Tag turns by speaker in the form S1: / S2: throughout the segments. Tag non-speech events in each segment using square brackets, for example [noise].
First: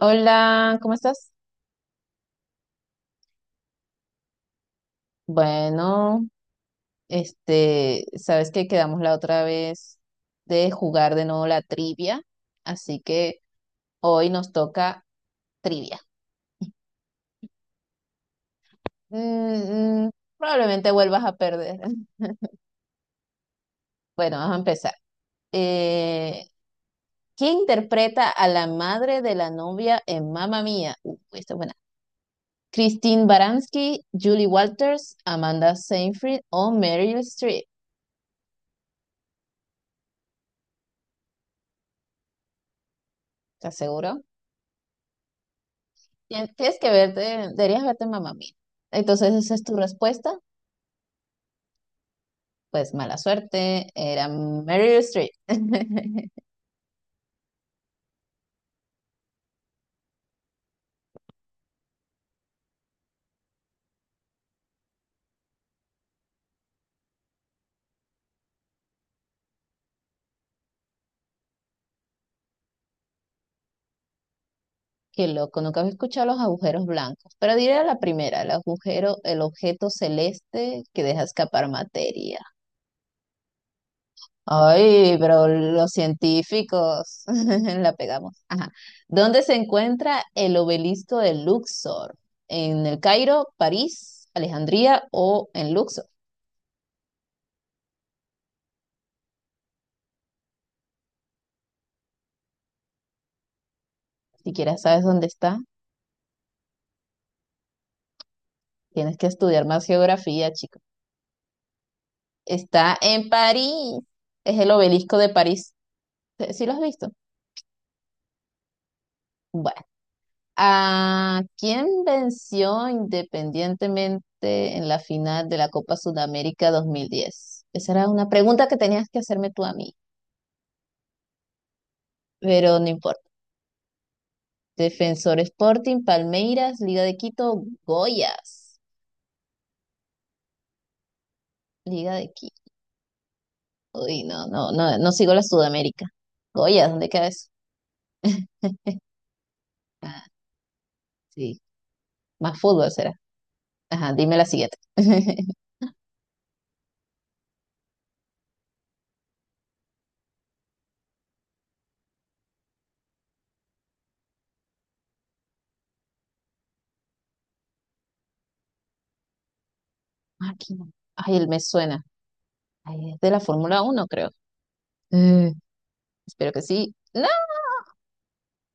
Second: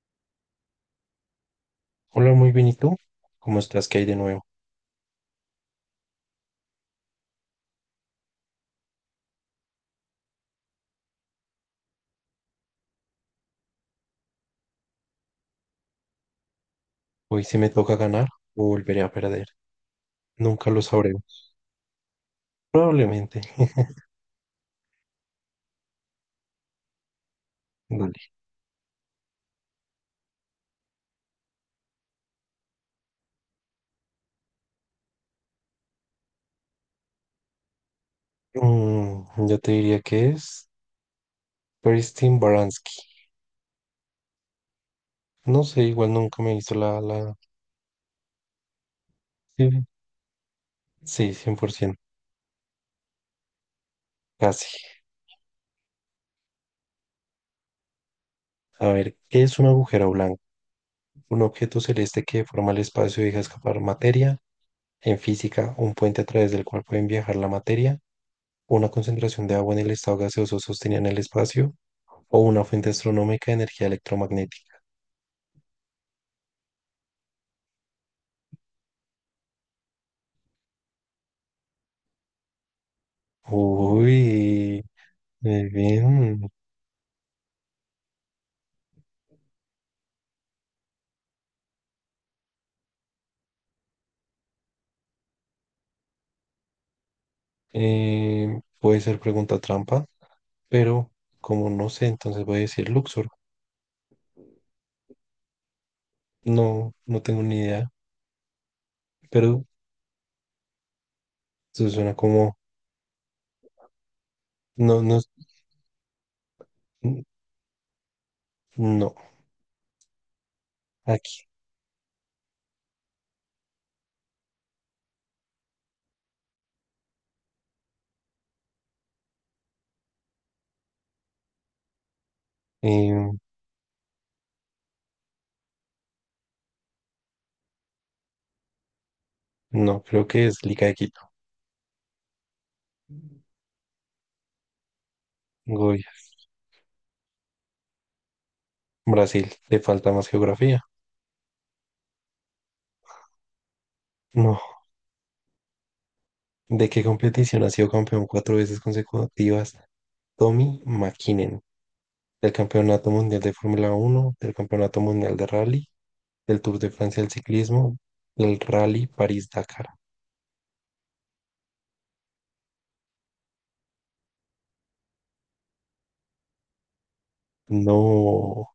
S1: Hola, ¿cómo estás?
S2: Hola, muy bien, ¿y tú? ¿Cómo estás? ¿Qué hay de nuevo?
S1: Bueno, este, sabes que quedamos la otra vez de jugar de nuevo la trivia, así que hoy nos toca trivia.
S2: Hoy sí me toca ganar o volveré a perder.
S1: Mm, mm,
S2: Nunca lo
S1: probablemente vuelvas a
S2: sabremos.
S1: perder. [laughs]
S2: Probablemente.
S1: Bueno, vamos a empezar. Eh, ¿Quién
S2: [laughs]
S1: interpreta
S2: Vale.
S1: a la madre de la novia en Mamma Mía? Esta es buena. ¿Christine Baranski, Julie Walters, Amanda Seyfried o Meryl Streep?
S2: Yo te diría que es Christine Baranski.
S1: ¿Estás seguro?
S2: No sé, igual nunca me hizo
S1: Tienes que
S2: la,
S1: verte,
S2: la...
S1: deberías verte Mamma Mía. Entonces, esa es tu
S2: Sí,
S1: respuesta.
S2: sí, 100%.
S1: Pues mala suerte, era
S2: Casi.
S1: Meryl Streep. [laughs]
S2: A ver, ¿qué es un agujero blanco? Un objeto celeste que forma el espacio y deja escapar materia. En física, un puente a través del cual pueden viajar la materia. Una concentración de agua en el estado gaseoso sostenida en el espacio o una fuente astronómica de energía electromagnética.
S1: Qué loco, nunca había escuchado los agujeros blancos. Pero diré la primera, el agujero, el objeto celeste que deja escapar materia.
S2: Uy,
S1: Ay, pero
S2: muy
S1: los
S2: bien.
S1: científicos [laughs] la pegamos. Ajá. ¿Dónde se encuentra el obelisco de Luxor? ¿En el Cairo, París, Alejandría o en Luxor?
S2: Puede ser pregunta trampa, pero como no sé, entonces voy a decir Luxor.
S1: Si quieres, sabes dónde está.
S2: No, no tengo ni idea,
S1: Tienes que
S2: pero
S1: estudiar más geografía, chico.
S2: eso suena como...
S1: Está en París. Es el
S2: No,
S1: obelisco
S2: no,
S1: de París. ¿Sí sí lo has visto?
S2: n- no,
S1: Bueno, ¿a
S2: aquí.
S1: quién venció independientemente en la final de la Copa Sudamérica 2010? Esa era una pregunta que tenías que hacerme tú a mí, pero no importa.
S2: Em,
S1: Defensor Sporting, Palmeiras, Liga de Quito, Goyas.
S2: no, creo que es Liga de Quito.
S1: Liga de Quito. Uy, no, no, no, no sigo la
S2: Goya.
S1: Sudamérica. Goyas, ¿dónde queda eso? [laughs]
S2: Brasil, le falta
S1: Ah,
S2: más geografía.
S1: sí, más fútbol será. Ajá, dime la
S2: No,
S1: siguiente. [laughs]
S2: ¿de qué competición ha sido campeón cuatro veces consecutivas? Tommy Mäkinen, del Campeonato Mundial de Fórmula Uno, del Campeonato Mundial de Rally, del Tour de Francia del Ciclismo, del Rally París-Dakar.
S1: Máquina. Ay, él me suena. Ay, es de la Fórmula Uno, creo. Eh, Espero que sí. No,
S2: No,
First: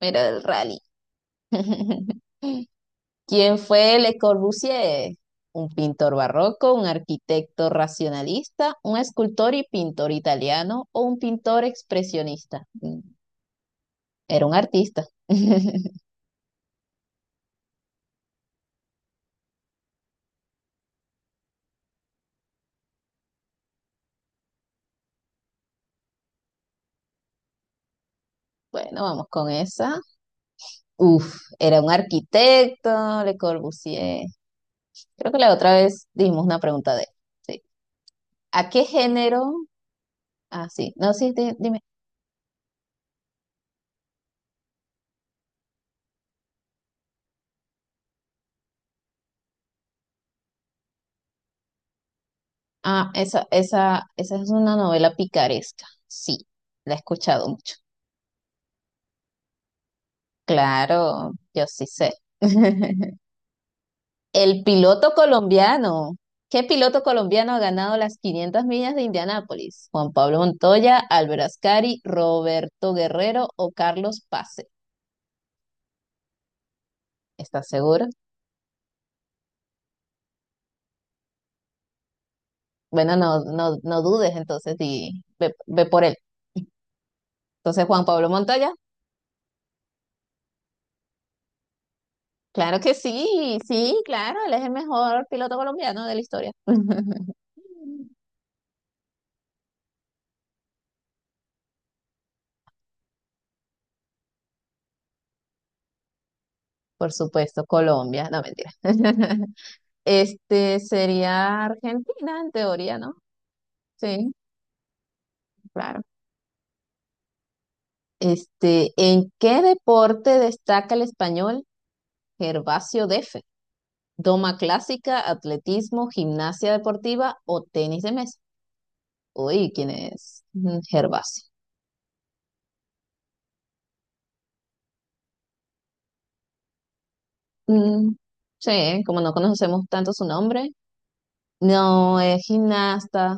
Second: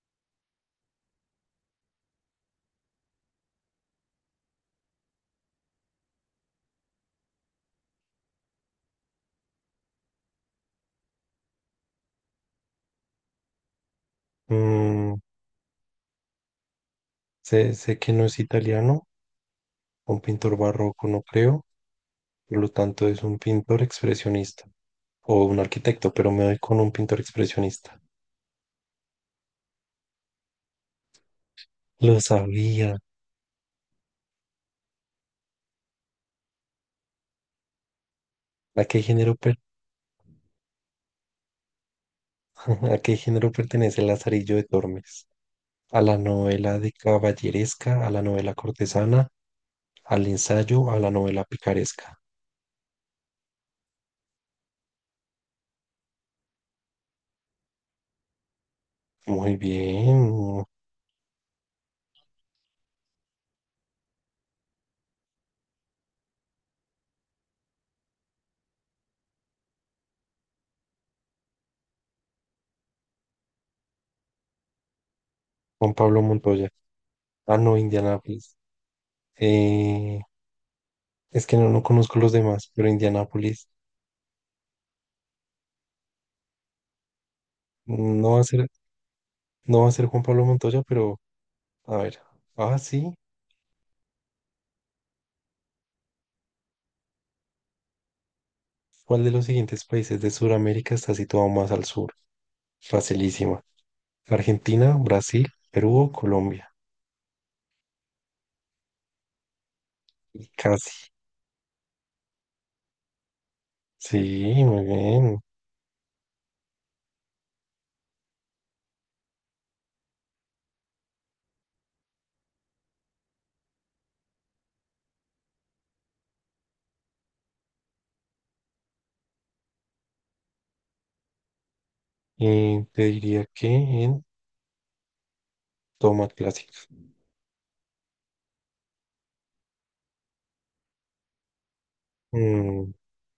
S1: era del rally. [laughs] ¿Quién fue Le Corbusier? Un pintor barroco, un arquitecto racionalista, un escultor y pintor italiano o un pintor expresionista. Era un artista.
S2: mm,
S1: [laughs]
S2: sé que no es italiano, un pintor barroco no creo, por lo tanto es un pintor expresionista o un arquitecto, pero me doy con un pintor expresionista.
S1: Bueno, vamos con esa. Uf, era un
S2: Lo sabía.
S1: arquitecto, Le Corbusier. Creo que la otra vez dimos una pregunta de él. Sí. ¿A qué
S2: ¿A qué género,
S1: género?
S2: per-
S1: Ah, sí. No, sí, dime.
S2: [laughs] ¿A qué género pertenece el Lazarillo de Tormes? ¿A la novela de caballeresca, a la novela cortesana, al ensayo, a la novela picaresca?
S1: Ah, esa es una novela picaresca. Sí, la he escuchado mucho.
S2: Muy bien.
S1: Claro, yo sí sé. [laughs] El piloto colombiano. ¿Qué piloto colombiano ha ganado las 500 millas de Indianápolis? Juan Pablo Montoya, Álvaro Ascari, Roberto Guerrero o Carlos Pase.
S2: Juan Pablo Montoya. Ah,
S1: ¿Estás
S2: no,
S1: seguro?
S2: Indianápolis. Eh, es que no conozco los demás, pero
S1: Bueno, no,
S2: Indianápolis
S1: no, no dudes entonces y ve, ve por él. Entonces, Juan Pablo
S2: no va a ser,
S1: Montoya.
S2: no va a ser Juan Pablo Montoya, pero a ver. Ah,
S1: Claro que
S2: sí.
S1: sí, sí, claro, él es el mejor piloto colombiano de la historia. [laughs]
S2: ¿Cuál de los siguientes países de Sudamérica está situado más al sur? Facilísima. Argentina, Brasil, Perú o Colombia.
S1: Por supuesto, Colombia, no mentira. [laughs]
S2: Y
S1: Este
S2: casi.
S1: sería Argentina, en teoría, ¿no?
S2: Sí,
S1: Sí,
S2: muy bien.
S1: claro. Este, ¿en qué deporte destaca el español Gervasio Defe? ¿Doma clásica, atletismo, gimnasia deportiva o tenis de mesa? Uy, ¿quién es Gervasio?
S2: Y te diría que en toma clásica.
S1: Mm, sí, como no conocemos tanto su nombre, no, es
S2: Mm,
S1: gimnasta.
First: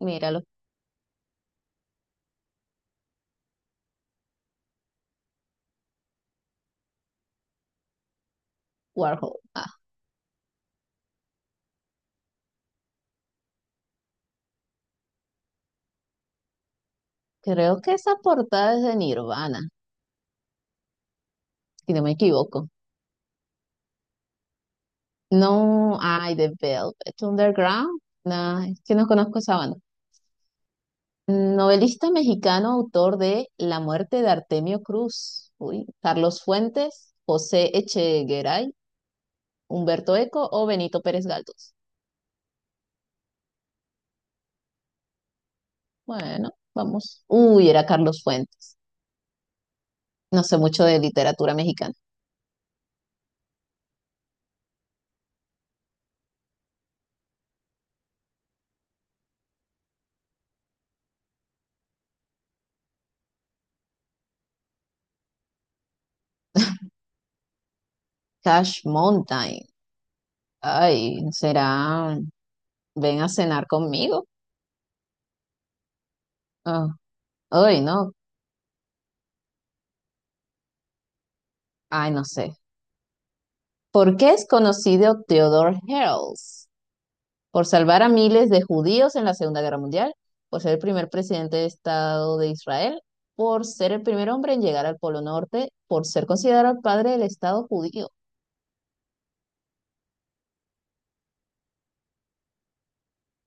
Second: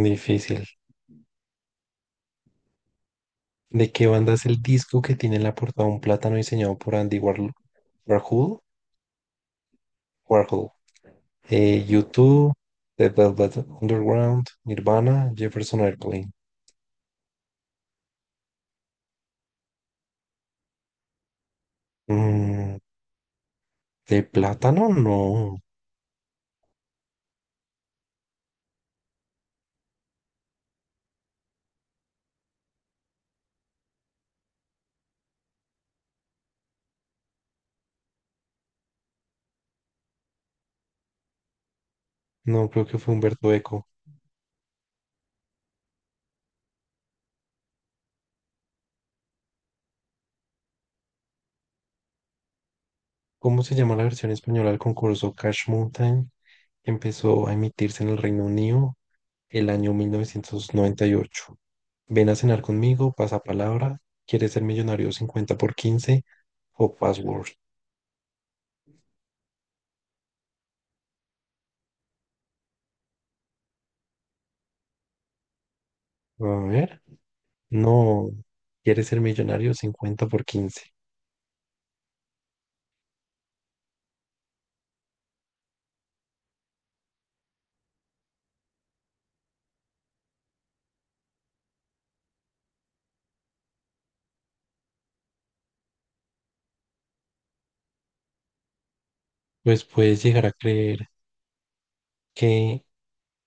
S1: Míralo.
S2: difícil. ¿De qué banda es el disco que tiene en la portada un plátano diseñado por Andy Warhol? Warhol,
S1: Warhol. Ah,
S2: Warhol. U2, The Velvet Underground, Nirvana, Jefferson Airplane.
S1: creo que esa portada es de Nirvana, si no me equivoco.
S2: Mm, ¿De plátano? No,
S1: No, ay, de Velvet Underground. No, es que no conozco esa banda. Novelista mexicano, autor de La muerte de Artemio Cruz. Uy, Carlos Fuentes, José Echegaray, Humberto Eco o Benito Pérez Galdós.
S2: no creo que fue Humberto Eco.
S1: Bueno, vamos. Uy, era Carlos Fuentes. No sé mucho de literatura mexicana.
S2: ¿Cómo se llama la versión española del concurso Cash Mountain, que empezó a emitirse en el Reino Unido el año 1998? Ven a cenar conmigo, pasa palabra, ¿quieres ser millonario?, 50x15 o Password?
S1: Cash Mountain. Ay, será ven a cenar conmigo.
S2: A
S1: Ah,
S2: ver.
S1: ay, no,
S2: No, ¿quieres ser millonario? Cincuenta por 15.
S1: ay, no sé. ¿Por qué es conocido Theodore Herzl? ¿Por salvar a miles de judíos en la Segunda Guerra Mundial? ¿Por ser el primer presidente de Estado de Israel? ¿Por ser el primer hombre en llegar al Polo Norte? ¿Por ser considerado el padre del Estado judío?
S2: Pues puedes llegar a creer que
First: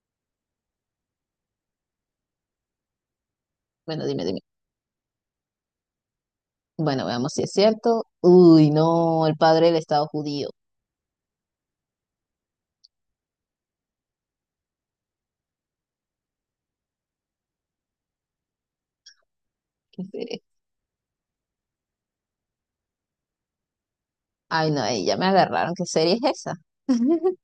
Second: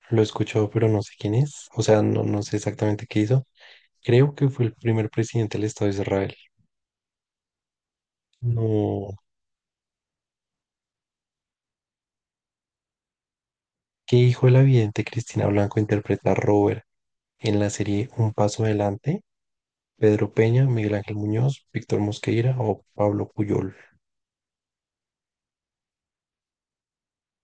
S2: lo escuchó, pero no sé quién es. O sea, no, no sé exactamente qué hizo.
S1: Bueno, dime,
S2: Creo
S1: dime.
S2: que fue el primer presidente del Estado de Israel.
S1: Bueno, veamos si es cierto. Uy,
S2: No,
S1: no, el padre del Estado judío.
S2: ¿qué hijo de la vidente Cristina Blanco interpreta a Robert en la serie Un Paso Adelante?
S1: Qué
S2: Pedro
S1: pereza.
S2: Peña, Miguel Ángel Muñoz, Víctor Mosqueira o Pablo Puyol.
S1: Ay, no, ahí ya me agarraron. ¿Qué serie es esa? [laughs]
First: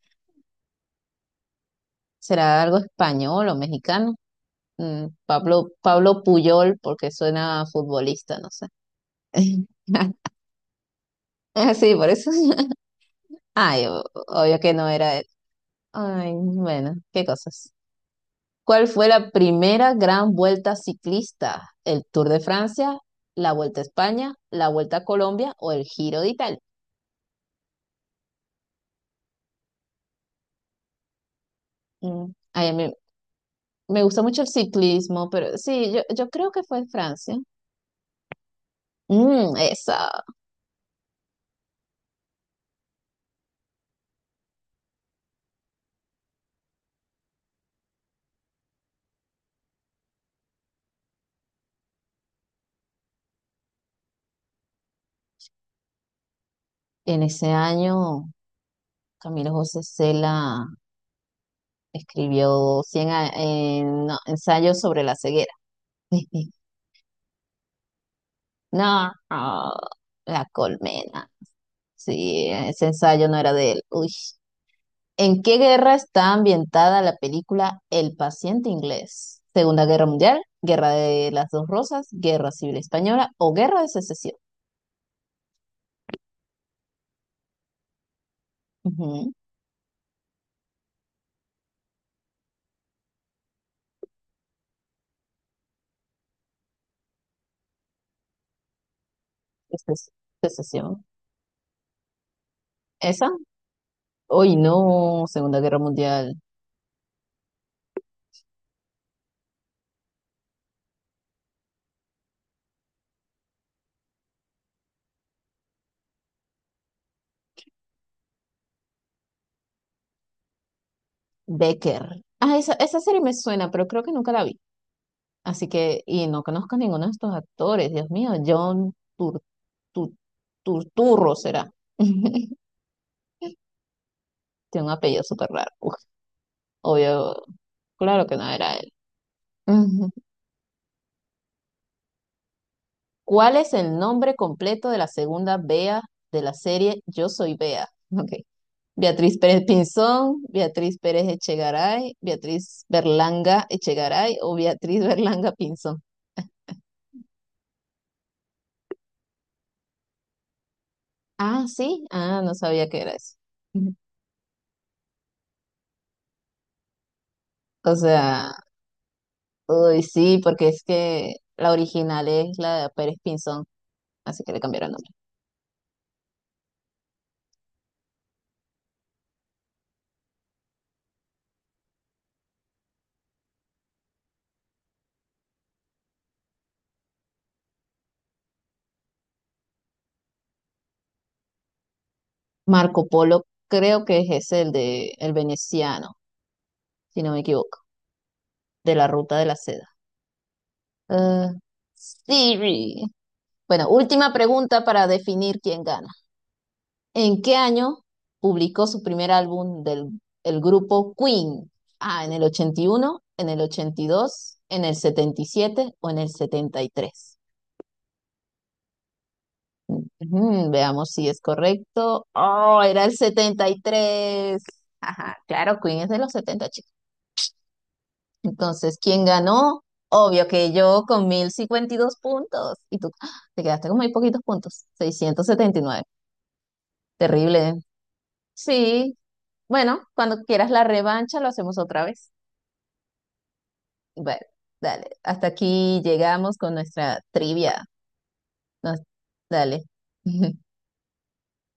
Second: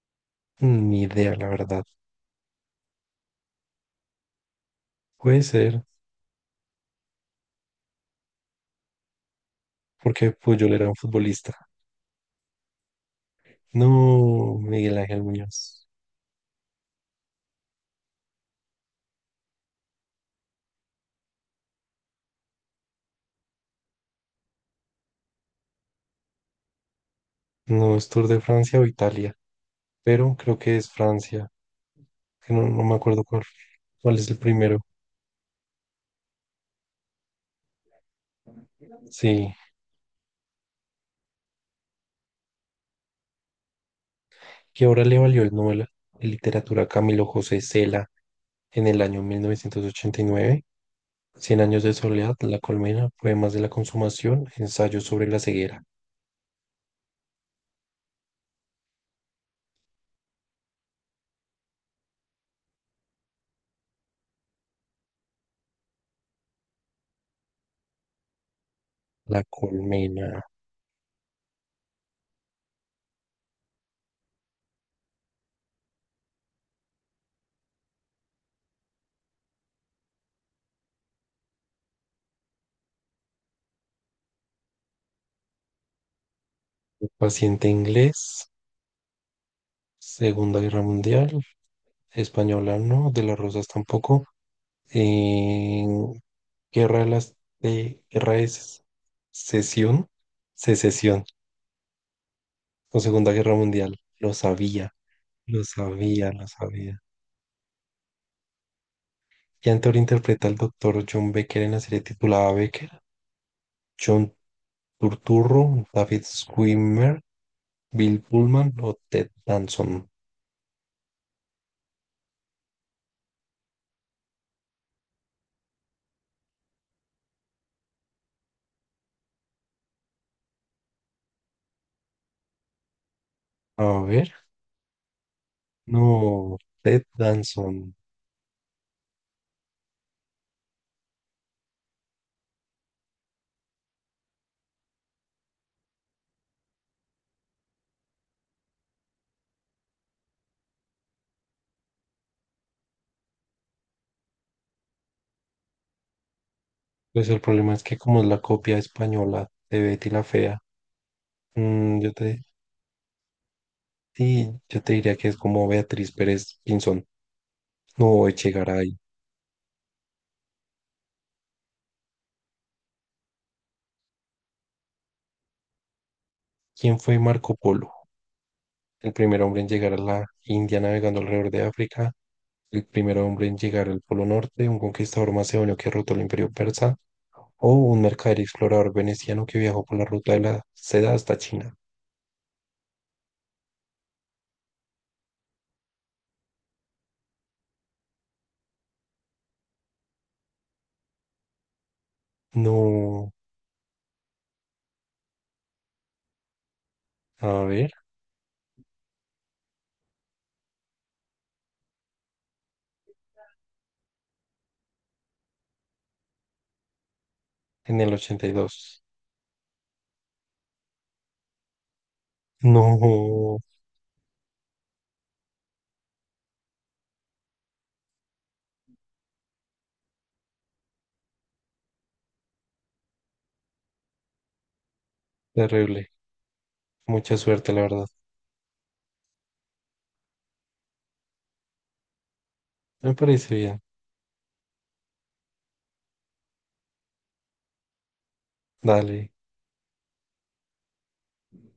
S2: Ni idea, la verdad.
S1: ¿Será algo español o mexicano?
S2: Puede
S1: Pablo,
S2: ser,
S1: Pablo Puyol, porque suena a futbolista, no sé.
S2: porque
S1: [laughs]
S2: Puyol era un futbolista.
S1: Ah, sí, por eso. [laughs] Ay,
S2: No,
S1: obvio que no
S2: Miguel
S1: era
S2: Ángel
S1: él.
S2: Muñoz.
S1: Ay, bueno, qué cosas. ¿Cuál fue la primera gran vuelta ciclista? ¿El Tour de Francia, la Vuelta a España, la Vuelta a Colombia o el Giro de Italia?
S2: No es Tour de Francia o Italia, pero creo que es Francia. Que No,
S1: Ay, a
S2: no
S1: mí
S2: me acuerdo cuál,
S1: me
S2: cuál
S1: gusta
S2: es el
S1: mucho el
S2: primero.
S1: ciclismo, pero sí, yo creo que fue en Francia.
S2: Sí,
S1: Mm, esa.
S2: ¿que ahora le valió el Nobel de Literatura a Camilo José Cela en el año 1989? Cien años de soledad, La colmena, poemas de la consumación, ensayo sobre la ceguera.
S1: En ese año, Camilo José Cela. Escribió no, ensayos sobre la ceguera. [laughs] No,
S2: La
S1: ah,
S2: colmena,
S1: la colmena. Sí, ese ensayo no era de él. Uy. ¿En qué guerra está ambientada la película El paciente inglés? ¿Segunda Guerra Mundial, Guerra de las Dos Rosas, Guerra Civil Española o Guerra de Secesión?
S2: paciente inglés,
S1: Ujú,
S2: Segunda Guerra Mundial, española no, de las rosas tampoco, eh, Guerra de Sesión,
S1: seces- secesión.
S2: Secesión o
S1: ¿Esa?
S2: Segunda Guerra Mundial. Lo
S1: Uy,
S2: sabía,
S1: no, Segunda
S2: lo
S1: Guerra
S2: sabía,
S1: Mundial.
S2: lo sabía. ¿Qué actor interpreta al doctor John Becker en la serie titulada Becker? John Turturro, David Schwimmer, Bill Pullman o Ted Danson.
S1: Becker. Ah, esa serie me suena, pero creo que nunca la vi. Así que, y no conozco ninguno de estos actores, Dios mío, John Tu- Turturro será. [laughs]
S2: A ver,
S1: Tiene un apellido súper raro. Uf,
S2: no, Ted
S1: obvio,
S2: Danson.
S1: claro que no era él. [laughs] Ujú. ¿Cuál es el nombre completo de la segunda Bea de la serie Yo Soy Bea? [laughs] Ok. Beatriz Pérez Pinzón, Beatriz Pérez Echegaray, Beatriz Berlanga Echegaray o Beatriz Berlanga Pinzón.
S2: Pues el problema es que como es la copia española de Betty la Fea,
S1: Ah,
S2: mm,
S1: sí,
S2: yo te,
S1: ah, no sabía que era eso. [laughs]
S2: sí, yo te diría que es como Beatriz Pérez Pinzón.
S1: O
S2: No,
S1: sea.
S2: Echegaray.
S1: Uy, sí, porque es que la original es la de Pérez Pinzón, así que le cambiaron el nombre.
S2: ¿Quién fue Marco Polo? El primer hombre en llegar a la India navegando alrededor de África, el primer hombre en llegar al Polo Norte, un conquistador macedonio que derrotó el Imperio Persa, o un mercader y explorador veneciano que viajó por la ruta de la seda hasta China.
S1: Marco Polo creo que es ese, el de el veneciano, si no me equivoco, de la ruta de la seda. Ah, Siri.
S2: No,
S1: Bueno, última pregunta para definir quién gana. ¿En qué
S2: a ver,
S1: año publicó su primer álbum del el grupo Queen? Ah, ¿en el 81, en el 82, en el 77 o en el 73?
S2: en el 82.
S1: Ujú, veamos si es correcto. Oh,
S2: No,
S1: era el 73. Ajá, claro, Queen es de los setenta, chicos. Entonces, ¿quién ganó? Obvio que yo, con 1.052 puntos. Y tú, ¡ah!, te quedaste con muy poquitos puntos, 679.
S2: terrible. Mucha
S1: Terrible,
S2: suerte,
S1: ¿eh?
S2: la verdad.
S1: Sí, bueno, cuando quieras la revancha lo hacemos otra vez.
S2: Me parece bien.
S1: Bueno, dale. Hasta aquí llegamos con nuestra trivia. Nos-
S2: Dale.
S1: dale. [laughs]